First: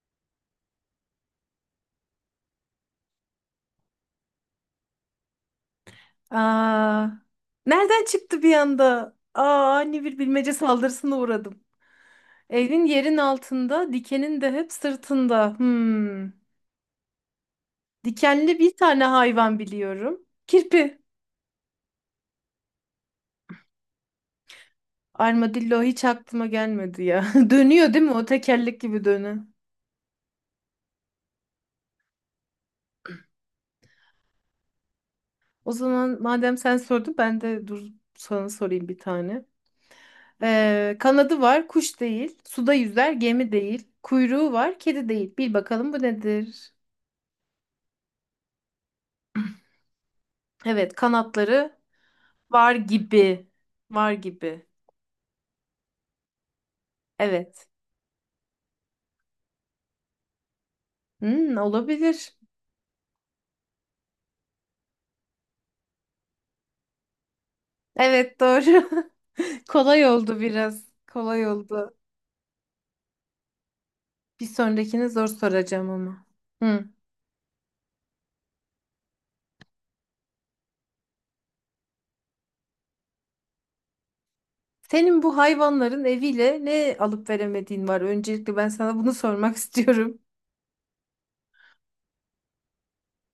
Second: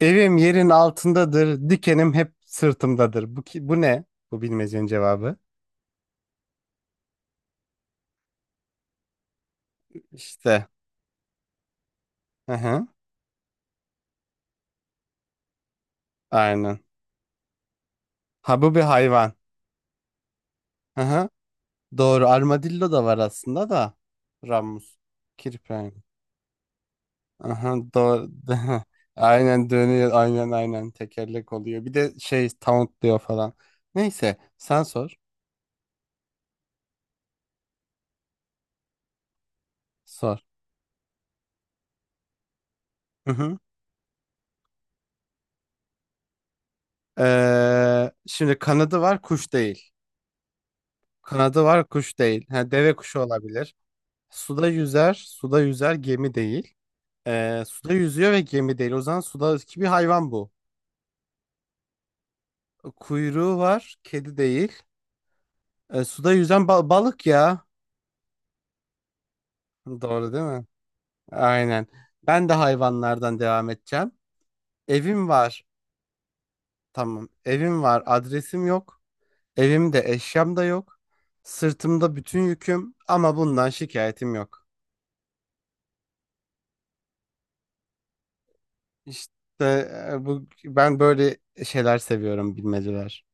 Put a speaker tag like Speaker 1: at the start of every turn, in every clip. Speaker 1: Evim yerin altındadır, dikenim hep sırtımdadır. Bu ne? Bu bilmecenin cevabı.
Speaker 2: Aa, nereden çıktı bir anda? Aa, ani bir bilmece
Speaker 1: İşte.
Speaker 2: saldırısına uğradım.
Speaker 1: Hı
Speaker 2: Evin
Speaker 1: hı.
Speaker 2: yerin altında, dikenin de hep sırtında. Hmm.
Speaker 1: Aynen.
Speaker 2: Dikenli
Speaker 1: Ha bu
Speaker 2: bir
Speaker 1: bir
Speaker 2: tane
Speaker 1: hayvan.
Speaker 2: hayvan biliyorum. Kirpi.
Speaker 1: Hı hı. Doğru. Armadillo da var aslında da. Ramus.
Speaker 2: Armadillo
Speaker 1: Kirpren.
Speaker 2: hiç aklıma gelmedi ya.
Speaker 1: Aha,
Speaker 2: Dönüyor değil mi? O
Speaker 1: doğru.
Speaker 2: tekerlek gibi dönü.
Speaker 1: Aynen dönüyor. Aynen aynen. Tekerlek oluyor. Bir de şey tauntluyor falan. Neyse. Sen sor.
Speaker 2: O zaman madem sen sordun ben de dur sana sorayım bir tane.
Speaker 1: Sor.
Speaker 2: Kanadı var, kuş değil. Suda yüzer,
Speaker 1: Hı
Speaker 2: gemi
Speaker 1: hı.
Speaker 2: değil. Kuyruğu var, kedi değil. Bil bakalım bu nedir?
Speaker 1: Şimdi kanadı var, kuş değil.
Speaker 2: Evet,
Speaker 1: Kanadı
Speaker 2: kanatları
Speaker 1: var, kuş değil. Ha,
Speaker 2: var
Speaker 1: deve kuşu
Speaker 2: gibi.
Speaker 1: olabilir.
Speaker 2: Var gibi.
Speaker 1: Suda yüzer, gemi değil.
Speaker 2: Evet.
Speaker 1: Suda yüzüyor ve gemi değil. O zaman sudaki bir hayvan bu.
Speaker 2: Hmm, olabilir.
Speaker 1: Kuyruğu var, kedi değil. Suda yüzen balık ya.
Speaker 2: Evet doğru. Kolay
Speaker 1: Doğru
Speaker 2: oldu
Speaker 1: değil mi?
Speaker 2: biraz. Kolay
Speaker 1: Aynen.
Speaker 2: oldu.
Speaker 1: Ben de hayvanlardan devam edeceğim.
Speaker 2: Bir sonrakini zor
Speaker 1: Evim var.
Speaker 2: soracağım ama. Hı.
Speaker 1: Tamam. Evim var. Adresim yok. Evimde eşyam da yok. Sırtımda bütün yüküm ama bundan şikayetim yok.
Speaker 2: Senin bu hayvanların eviyle ne alıp veremediğin var? Öncelikle ben sana bunu
Speaker 1: İşte
Speaker 2: sormak istiyorum.
Speaker 1: bu ben böyle şeyler seviyorum, bilmeceler.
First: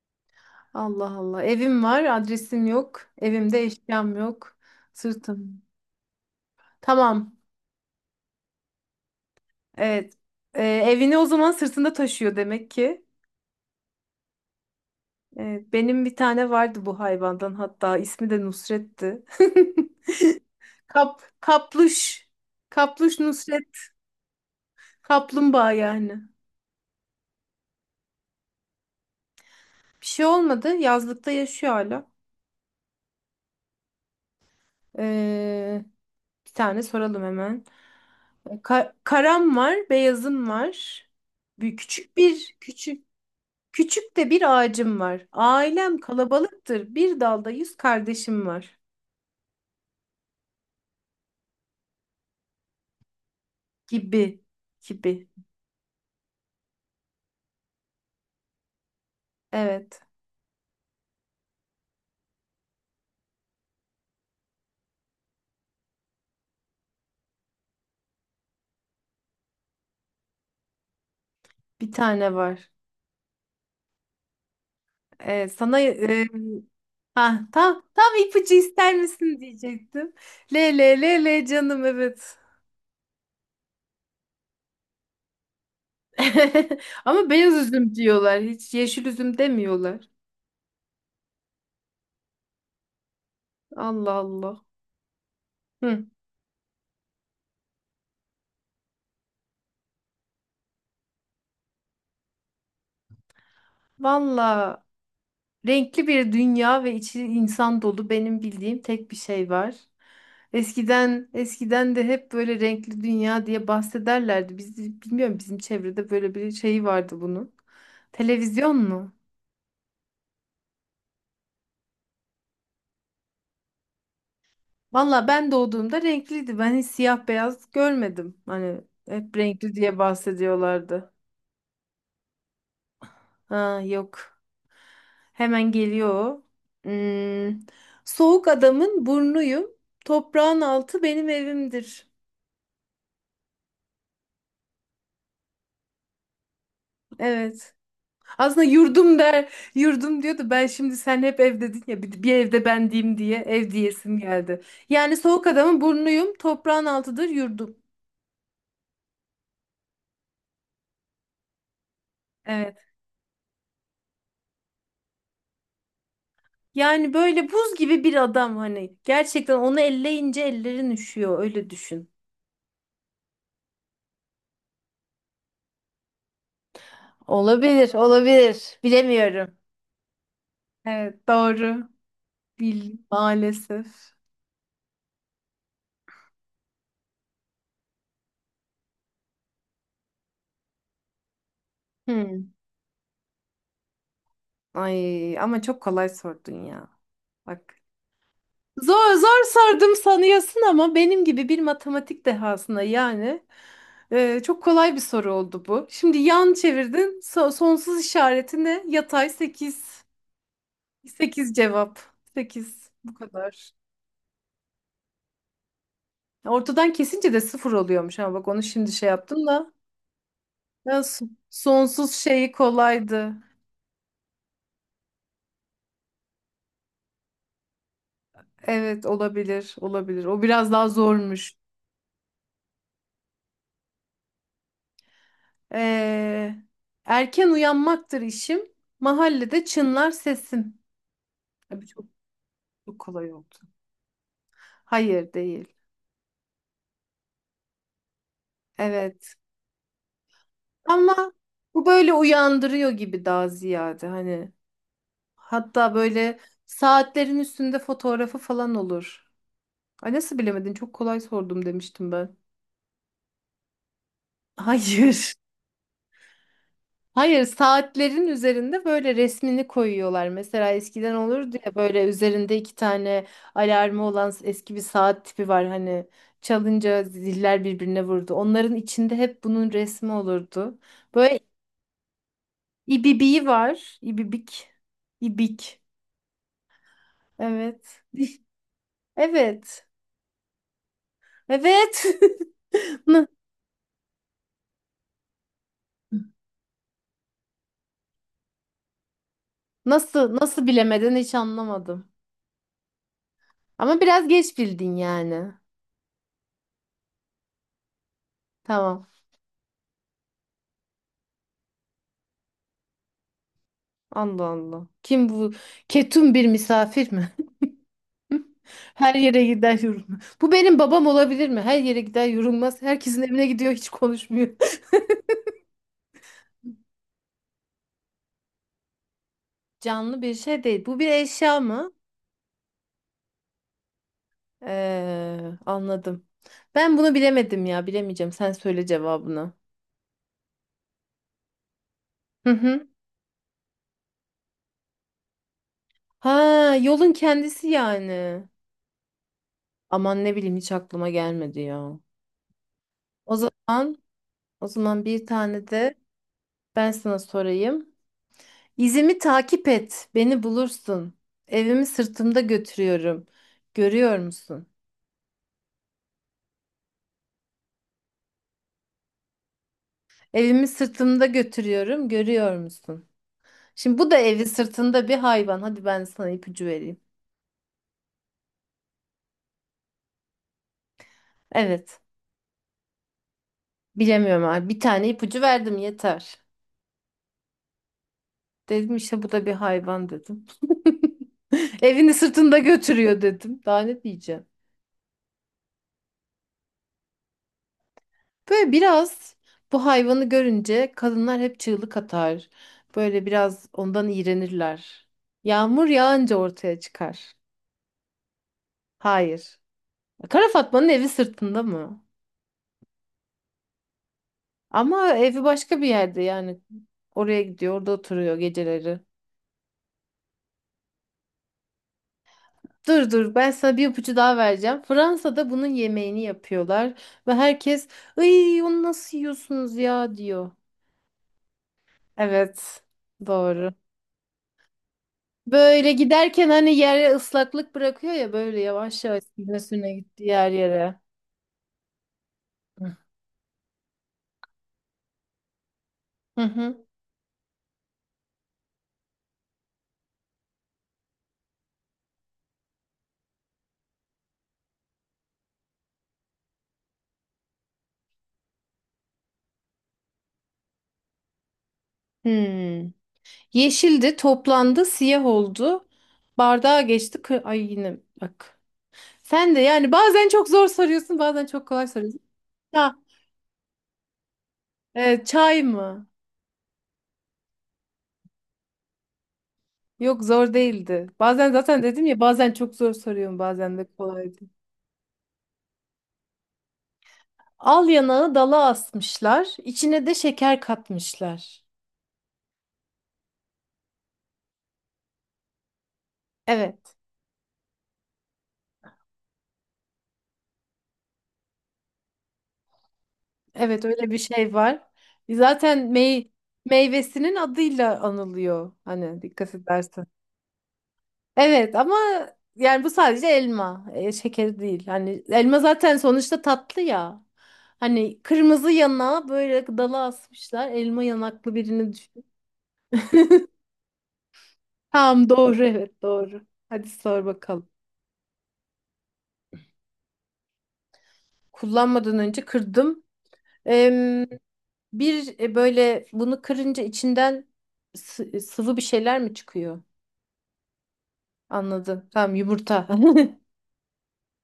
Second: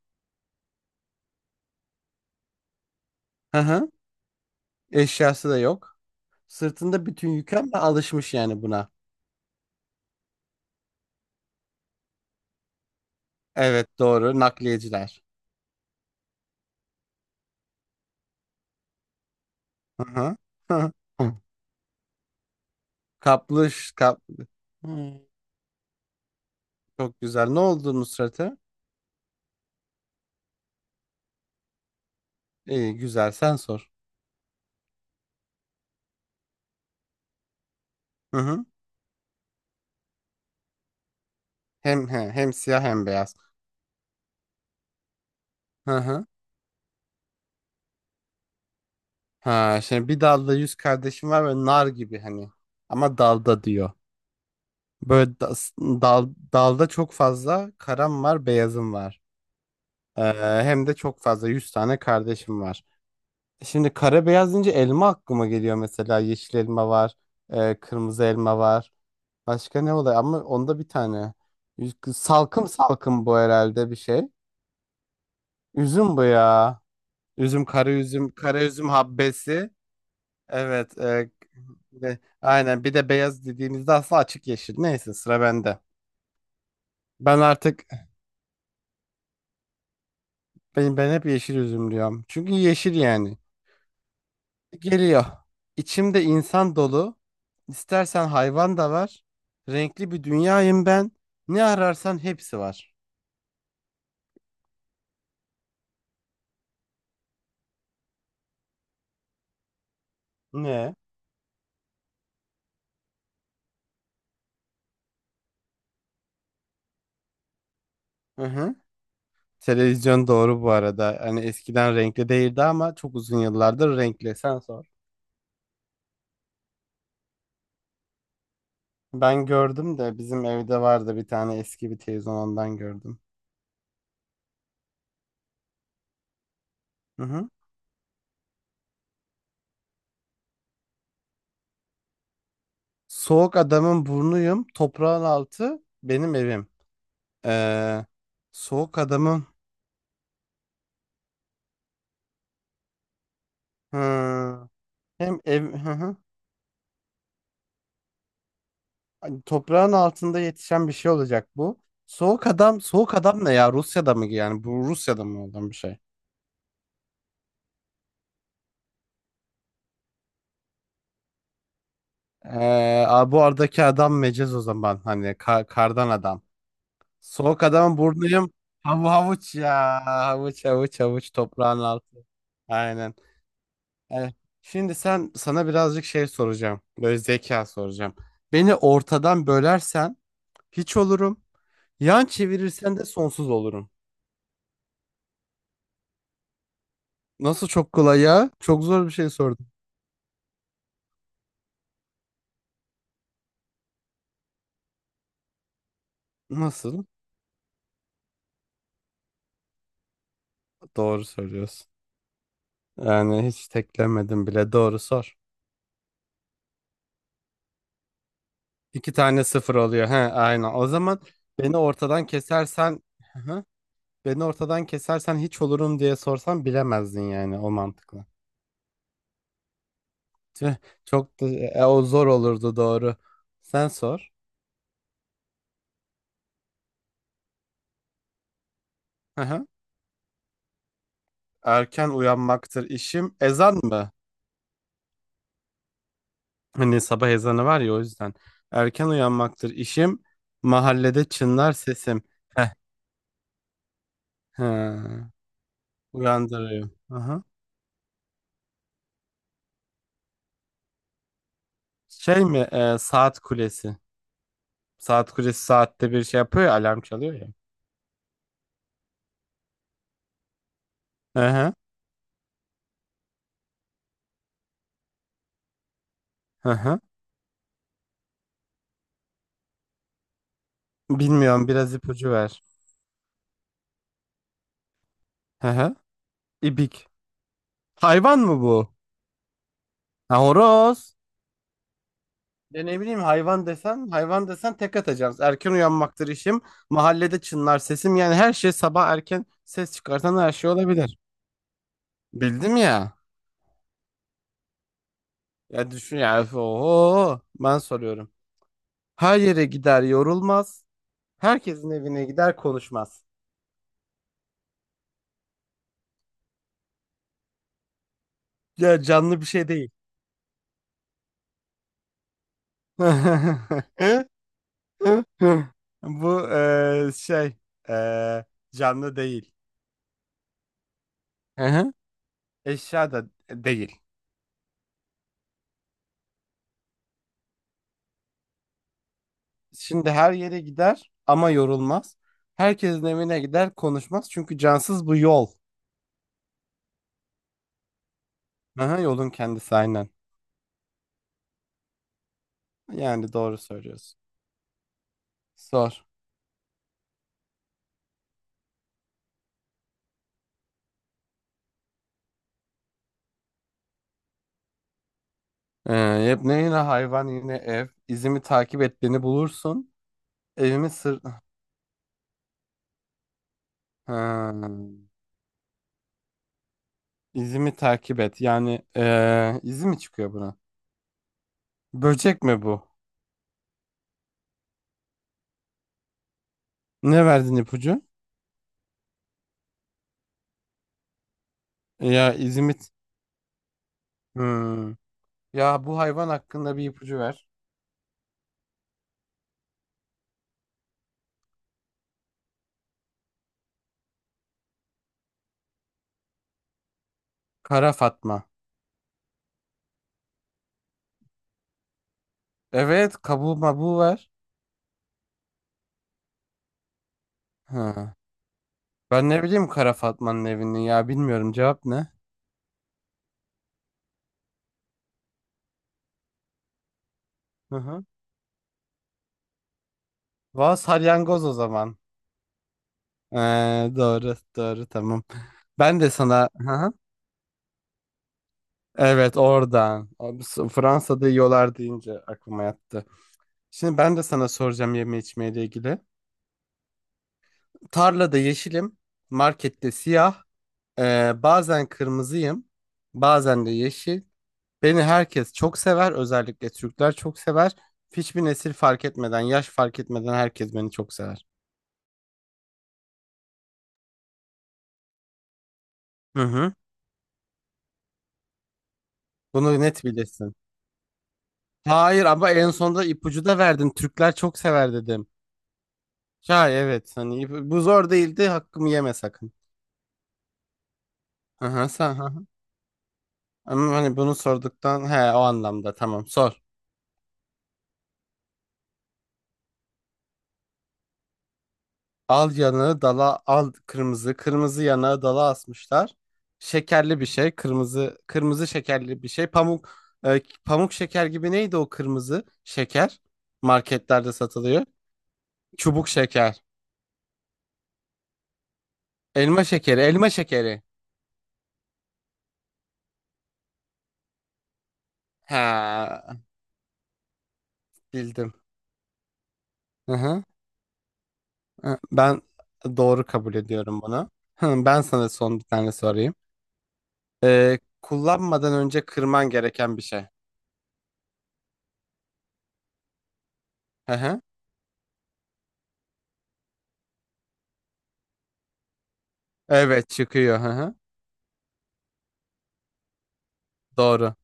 Speaker 2: Allah Allah. Evim var, adresim yok.
Speaker 1: Hı
Speaker 2: Evimde
Speaker 1: hı.
Speaker 2: eşyam yok.
Speaker 1: Eşyası da
Speaker 2: Sırtım.
Speaker 1: yok. Sırtında bütün
Speaker 2: Tamam.
Speaker 1: yükü ama alışmış yani buna.
Speaker 2: Evet. Evini o zaman sırtında taşıyor demek ki.
Speaker 1: Evet doğru, nakliyeciler.
Speaker 2: Evet, benim bir tane vardı bu hayvandan hatta ismi de Nusret'ti.
Speaker 1: Hı hı. Hı.
Speaker 2: Kapluş. Kapluş Nusret.
Speaker 1: Kaplış kap. Hmm,
Speaker 2: Kaplumbağa yani.
Speaker 1: Çok güzel. Ne oldu Nusret'e?
Speaker 2: Bir şey olmadı. Yazlıkta yaşıyor hala.
Speaker 1: İyi güzel, sen sor.
Speaker 2: Ee, Bir tane soralım hemen.
Speaker 1: Hı hı.
Speaker 2: Karam var, beyazım var. Bir
Speaker 1: Hem
Speaker 2: küçük
Speaker 1: he, hem
Speaker 2: bir
Speaker 1: siyah
Speaker 2: küçük
Speaker 1: hem beyaz.
Speaker 2: küçük de bir ağacım var.
Speaker 1: Hı
Speaker 2: Ailem
Speaker 1: hı.
Speaker 2: kalabalıktır. Bir dalda yüz kardeşim var.
Speaker 1: Ha şimdi bir dalda yüz kardeşim var ve nar gibi hani. Ama dalda diyor.
Speaker 2: Gibi gibi.
Speaker 1: Böyle dalda çok fazla karam var, beyazım var.
Speaker 2: Evet,
Speaker 1: Ee, Hem de çok fazla 100 tane kardeşim var. Şimdi kara beyaz deyince elma aklıma geliyor mesela. Yeşil elma var, kırmızı elma var. Başka ne oluyor? Ama onda bir tane.
Speaker 2: bir tane
Speaker 1: Salkım
Speaker 2: var.
Speaker 1: salkım bu, herhalde bir şey.
Speaker 2: Ee, sana
Speaker 1: Üzüm bu
Speaker 2: e,
Speaker 1: ya.
Speaker 2: ha
Speaker 1: Üzüm,
Speaker 2: tam
Speaker 1: kara
Speaker 2: tam
Speaker 1: üzüm,
Speaker 2: ipucu
Speaker 1: kara üzüm
Speaker 2: ister misin
Speaker 1: habbesi.
Speaker 2: diyecektim. Le
Speaker 1: Evet.
Speaker 2: le le
Speaker 1: e,
Speaker 2: le canım
Speaker 1: ve-
Speaker 2: evet.
Speaker 1: aynen. Bir de beyaz dediğimizde aslında açık yeşil. Neyse, sıra bende.
Speaker 2: Ama
Speaker 1: Ben
Speaker 2: beyaz
Speaker 1: artık
Speaker 2: üzüm diyorlar. Hiç yeşil üzüm demiyorlar.
Speaker 1: ben hep yeşil üzüm diyorum. Çünkü yeşil yani.
Speaker 2: Allah Allah.
Speaker 1: Geliyor.
Speaker 2: Hı.
Speaker 1: İçimde insan dolu. İstersen hayvan da var. Renkli bir dünyayım ben. Ne ararsan hepsi var.
Speaker 2: Valla renkli bir dünya ve içi insan dolu benim bildiğim tek bir şey var.
Speaker 1: Ne?
Speaker 2: Eskiden de hep böyle renkli dünya diye bahsederlerdi. Biz bilmiyorum bizim çevrede böyle bir şey vardı bunun.
Speaker 1: Hı hı.
Speaker 2: Televizyon mu?
Speaker 1: Televizyon, doğru bu arada. Hani eskiden renkli değildi ama çok uzun yıllardır renkli. Sen sor.
Speaker 2: Valla ben doğduğumda renkliydi. Ben hiç siyah beyaz görmedim. Hani hep
Speaker 1: Ben
Speaker 2: renkli diye
Speaker 1: gördüm de, bizim evde
Speaker 2: bahsediyorlardı.
Speaker 1: vardı bir tane eski bir televizyon, ondan gördüm.
Speaker 2: Ha yok. Hemen geliyor. O.
Speaker 1: Hı hı.
Speaker 2: Hmm. Soğuk adamın burnuyum. Toprağın altı benim evimdir.
Speaker 1: Soğuk adamın burnuyum. Toprağın altı benim evim.
Speaker 2: Evet.
Speaker 1: Ee,
Speaker 2: Aslında
Speaker 1: Soğuk
Speaker 2: yurdum
Speaker 1: adamın.
Speaker 2: der. Yurdum diyordu. Ben şimdi sen hep ev dedin ya bir evde ben diyeyim diye ev diyesim geldi.
Speaker 1: Hı.
Speaker 2: Yani
Speaker 1: Hem
Speaker 2: soğuk
Speaker 1: ev,
Speaker 2: adamın
Speaker 1: hı hı.
Speaker 2: burnuyum. Toprağın altıdır yurdum.
Speaker 1: Hani toprağın altında yetişen bir şey olacak bu. Soğuk adam,
Speaker 2: Evet.
Speaker 1: soğuk adam ne ya? Rusya'da mı yani? Bu Rusya'da mı olan bir şey?
Speaker 2: Yani böyle buz gibi bir adam hani. Gerçekten onu elleyince ellerin üşüyor öyle düşün.
Speaker 1: Bu aradaki adam mecaz o zaman. Hani kardan adam. Soğuk
Speaker 2: Olabilir,
Speaker 1: adamın burnuyum.
Speaker 2: olabilir.
Speaker 1: Havu
Speaker 2: Bilemiyorum.
Speaker 1: havuç ya. Havuç havuç
Speaker 2: Evet
Speaker 1: havuç, toprağın
Speaker 2: doğru.
Speaker 1: altı.
Speaker 2: Bil
Speaker 1: Aynen.
Speaker 2: maalesef.
Speaker 1: Evet. Şimdi sana birazcık şey soracağım. Böyle zeka soracağım. Beni ortadan bölersen hiç olurum. Yan
Speaker 2: Hmm.
Speaker 1: çevirirsen de sonsuz olurum.
Speaker 2: Ay ama çok kolay sordun ya.
Speaker 1: Nasıl
Speaker 2: Bak.
Speaker 1: çok kolay ya? Çok zor bir
Speaker 2: Zor
Speaker 1: şey
Speaker 2: zor
Speaker 1: sordum.
Speaker 2: sordum sanıyorsun ama benim gibi bir matematik dehasına yani çok kolay bir soru oldu bu. Şimdi yan
Speaker 1: Nasıl?
Speaker 2: çevirdin. Sonsuz işareti ne? Yatay sekiz,
Speaker 1: Doğru
Speaker 2: 8
Speaker 1: söylüyorsun.
Speaker 2: cevap. Sekiz bu
Speaker 1: Yani hiç
Speaker 2: kadar.
Speaker 1: teklemedim bile. Doğru sor.
Speaker 2: Ortadan kesince de sıfır oluyormuş ama bak onu şimdi şey
Speaker 1: İki tane
Speaker 2: yaptım da.
Speaker 1: sıfır oluyor. He, aynen. O
Speaker 2: Ya,
Speaker 1: zaman beni
Speaker 2: sonsuz
Speaker 1: ortadan
Speaker 2: şeyi
Speaker 1: kesersen.
Speaker 2: kolaydı.
Speaker 1: Hı hı. Beni ortadan kesersen hiç olurum diye sorsan bilemezdin yani, o mantıkla.
Speaker 2: Evet olabilir olabilir. O biraz
Speaker 1: Tüh,
Speaker 2: daha
Speaker 1: çok da
Speaker 2: zormuş.
Speaker 1: o zor olurdu, doğru. Sen sor.
Speaker 2: Ee, Erken uyanmaktır işim.
Speaker 1: Hı
Speaker 2: Mahallede
Speaker 1: hı.
Speaker 2: çınlar sesim. Abi
Speaker 1: Erken uyanmaktır
Speaker 2: çok kolay
Speaker 1: işim.
Speaker 2: oldu.
Speaker 1: Ezan mı?
Speaker 2: Hayır değil.
Speaker 1: Hani sabah ezanı var ya, o yüzden. Erken
Speaker 2: Evet.
Speaker 1: uyanmaktır işim. Mahallede
Speaker 2: Ama
Speaker 1: çınlar
Speaker 2: bu böyle
Speaker 1: sesim. Heh.
Speaker 2: uyandırıyor gibi daha ziyade hani.
Speaker 1: Hı.
Speaker 2: Hatta böyle
Speaker 1: Uyandırıyor.
Speaker 2: saatlerin
Speaker 1: Aha.
Speaker 2: üstünde fotoğrafı falan olur. Ay nasıl bilemedin? Çok kolay sordum demiştim ben.
Speaker 1: Şey mi? Saat kulesi. Saat
Speaker 2: Hayır.
Speaker 1: kulesi saatte bir şey yapıyor ya, alarm çalıyor
Speaker 2: Hayır,
Speaker 1: ya.
Speaker 2: saatlerin üzerinde böyle resmini koyuyorlar. Mesela eskiden
Speaker 1: Hı
Speaker 2: olurdu ya
Speaker 1: hı.
Speaker 2: böyle üzerinde iki tane alarmı olan eski bir saat tipi var. Hani
Speaker 1: Hı hı.
Speaker 2: çalınca ziller birbirine vurdu. Onların içinde hep bunun resmi olurdu. Böyle
Speaker 1: Bilmiyorum, biraz ipucu ver.
Speaker 2: ibibiği var. İbibik.
Speaker 1: Hı
Speaker 2: İbik.
Speaker 1: hı. İbik.
Speaker 2: Evet.
Speaker 1: Hayvan mı bu?
Speaker 2: Evet.
Speaker 1: Ha, horoz.
Speaker 2: Evet.
Speaker 1: Ya ne bileyim,
Speaker 2: Na-
Speaker 1: hayvan desen hayvan desen tek atacağız. Erken uyanmaktır işim. Mahallede çınlar sesim. Yani her şey, sabah erken ses
Speaker 2: Nasıl
Speaker 1: çıkartan her
Speaker 2: nasıl
Speaker 1: şey
Speaker 2: bilemeden
Speaker 1: olabilir.
Speaker 2: hiç anlamadım.
Speaker 1: Bildim ya.
Speaker 2: Ama biraz geç bildin yani.
Speaker 1: Ya düşün ya. Öf. Oho. Ben soruyorum.
Speaker 2: Tamam.
Speaker 1: Her yere gider, yorulmaz. Herkesin evine gider, konuşmaz.
Speaker 2: Allah Allah. Kim bu? Ketum bir misafir mi?
Speaker 1: Ya,
Speaker 2: Her
Speaker 1: canlı
Speaker 2: yere
Speaker 1: bir şey
Speaker 2: gider
Speaker 1: değil.
Speaker 2: yorulmaz. Bu benim babam olabilir mi? Her yere gider yorulmaz. Herkesin evine gidiyor hiç konuşmuyor.
Speaker 1: Bu şey, eee, canlı değil.
Speaker 2: Canlı bir şey değil. Bu bir eşya mı?
Speaker 1: Aha. Eşya da değil.
Speaker 2: Anladım. Ben bunu bilemedim ya. Bilemeyeceğim. Sen söyle cevabını.
Speaker 1: Şimdi her yere gider ama yorulmaz.
Speaker 2: Hı hı.
Speaker 1: Herkesin evine gider, konuşmaz. Çünkü cansız bu, yol.
Speaker 2: Ha, yolun kendisi yani.
Speaker 1: Aha, yolun kendisi, aynen.
Speaker 2: Aman ne bileyim hiç aklıma gelmedi ya.
Speaker 1: Yani
Speaker 2: O
Speaker 1: doğru
Speaker 2: zaman,
Speaker 1: söylüyorsun.
Speaker 2: O zaman bir tane de
Speaker 1: Sor.
Speaker 2: ben sana sorayım. İzimi takip et, beni bulursun. Evimi sırtımda götürüyorum. Görüyor musun?
Speaker 1: Yepne Yine hayvan, yine ev. İzimi takip et, beni bulursun.
Speaker 2: Evimi
Speaker 1: Evimi sır...
Speaker 2: sırtımda götürüyorum, görüyor musun? Şimdi bu da evi
Speaker 1: Ha.
Speaker 2: sırtında bir hayvan. Hadi ben sana ipucu vereyim.
Speaker 1: İzimi takip et. Yani izi mi çıkıyor buna?
Speaker 2: Evet.
Speaker 1: Böcek mi bu?
Speaker 2: Bilemiyorum abi. Bir tane ipucu verdim yeter.
Speaker 1: Ne verdin ipucu?
Speaker 2: Dedim işte bu da bir hayvan dedim. Evini
Speaker 1: Ya,
Speaker 2: sırtında
Speaker 1: İzmit.
Speaker 2: götürüyor dedim. Daha ne diyeceğim?
Speaker 1: Hmm. Ya bu hayvan hakkında bir ipucu ver.
Speaker 2: Böyle biraz bu hayvanı görünce kadınlar hep çığlık atar. Böyle biraz ondan iğrenirler. Yağmur yağınca ortaya çıkar.
Speaker 1: Kara Fatma.
Speaker 2: Hayır. Kara Fatma'nın evi sırtında mı?
Speaker 1: Evet, kabuğu mabuğu ver.
Speaker 2: Ama evi başka bir yerde yani. Oraya gidiyor, orada
Speaker 1: Ha.
Speaker 2: oturuyor geceleri.
Speaker 1: Ben ne bileyim Kara Fatma'nın evini, ya bilmiyorum, cevap ne?
Speaker 2: Dur dur ben sana bir ipucu daha vereceğim. Fransa'da bunun yemeğini yapıyorlar ve
Speaker 1: Hı
Speaker 2: herkes
Speaker 1: hı.
Speaker 2: "Iy onu nasıl yiyorsunuz ya?" diyor.
Speaker 1: Valla salyangoz o zaman.
Speaker 2: Evet,
Speaker 1: Ee,
Speaker 2: doğru.
Speaker 1: doğru doğru, tamam.
Speaker 2: Böyle
Speaker 1: Ben de sana,
Speaker 2: giderken
Speaker 1: hı
Speaker 2: hani
Speaker 1: hı.
Speaker 2: yere ıslaklık bırakıyor ya böyle yavaş yavaş
Speaker 1: Evet,
Speaker 2: sürüne sürüne
Speaker 1: oradan.
Speaker 2: gitti
Speaker 1: Abi,
Speaker 2: yer yere.
Speaker 1: Fransa'da yiyorlar deyince aklıma
Speaker 2: Hı
Speaker 1: yattı. Şimdi ben de sana soracağım, yeme içmeyle ilgili.
Speaker 2: hı. Hı.
Speaker 1: Tarlada yeşilim, markette siyah. Bazen kırmızıyım, bazen de yeşil. Beni herkes çok sever, özellikle Türkler çok sever. Hiçbir nesil fark etmeden, yaş fark etmeden herkes beni çok sever.
Speaker 2: Hmm. Yeşildi, toplandı, siyah oldu.
Speaker 1: Hı hı.
Speaker 2: Bardağa geçti. Ay yine bak. Sen de
Speaker 1: Bunu
Speaker 2: yani
Speaker 1: net
Speaker 2: bazen çok
Speaker 1: bilirsin.
Speaker 2: zor soruyorsun, bazen çok kolay soruyorsun.
Speaker 1: Hayır ama en
Speaker 2: Ha,
Speaker 1: sonunda ipucu da verdin. Türkler çok sever dedim.
Speaker 2: çay mı?
Speaker 1: Ya evet, hani bu zor değildi, hakkımı yeme sakın.
Speaker 2: Yok zor değildi. Bazen
Speaker 1: Hı
Speaker 2: zaten
Speaker 1: hı,
Speaker 2: dedim
Speaker 1: sen,
Speaker 2: ya
Speaker 1: hı hı.
Speaker 2: bazen çok zor soruyorum, bazen de
Speaker 1: Ama hani bunu
Speaker 2: kolaydı.
Speaker 1: sorduktan he, o anlamda, tamam sor.
Speaker 2: Al yanağı dala asmışlar, içine de şeker katmışlar.
Speaker 1: Al yanağı dala, al kırmızı. Kırmızı yanağı dala asmışlar.
Speaker 2: Evet,
Speaker 1: Şekerli bir şey. Kırmızı kırmızı şekerli bir şey. Pamuk şeker gibi, neydi o kırmızı şeker?
Speaker 2: evet öyle bir
Speaker 1: Marketlerde
Speaker 2: şey
Speaker 1: satılıyor.
Speaker 2: var. Zaten
Speaker 1: Çubuk şeker.
Speaker 2: meyvesinin adıyla anılıyor. Hani dikkat
Speaker 1: Elma şekeri.
Speaker 2: edersen.
Speaker 1: Elma şekeri.
Speaker 2: Evet ama yani bu sadece elma, şeker değil. Hani elma zaten
Speaker 1: Ha,
Speaker 2: sonuçta tatlı ya. Hani
Speaker 1: bildim.
Speaker 2: kırmızı yana böyle dala
Speaker 1: Hı hı.
Speaker 2: asmışlar. Elma yanaklı birini
Speaker 1: Hı,
Speaker 2: düşün.
Speaker 1: Ben doğru kabul ediyorum bunu. Hı, Ben
Speaker 2: Tamam
Speaker 1: sana son
Speaker 2: doğru
Speaker 1: bir tane
Speaker 2: evet
Speaker 1: sorayım.
Speaker 2: doğru. Hadi sor bakalım.
Speaker 1: Kullanmadan önce kırman gereken bir şey.
Speaker 2: Kullanmadan önce kırdım.
Speaker 1: Hı
Speaker 2: Em,
Speaker 1: hı.
Speaker 2: bir böyle bunu kırınca içinden sıvı bir şeyler mi çıkıyor?
Speaker 1: Evet, çıkıyor. Hı hı.
Speaker 2: Anladım. Tamam yumurta.
Speaker 1: Doğru.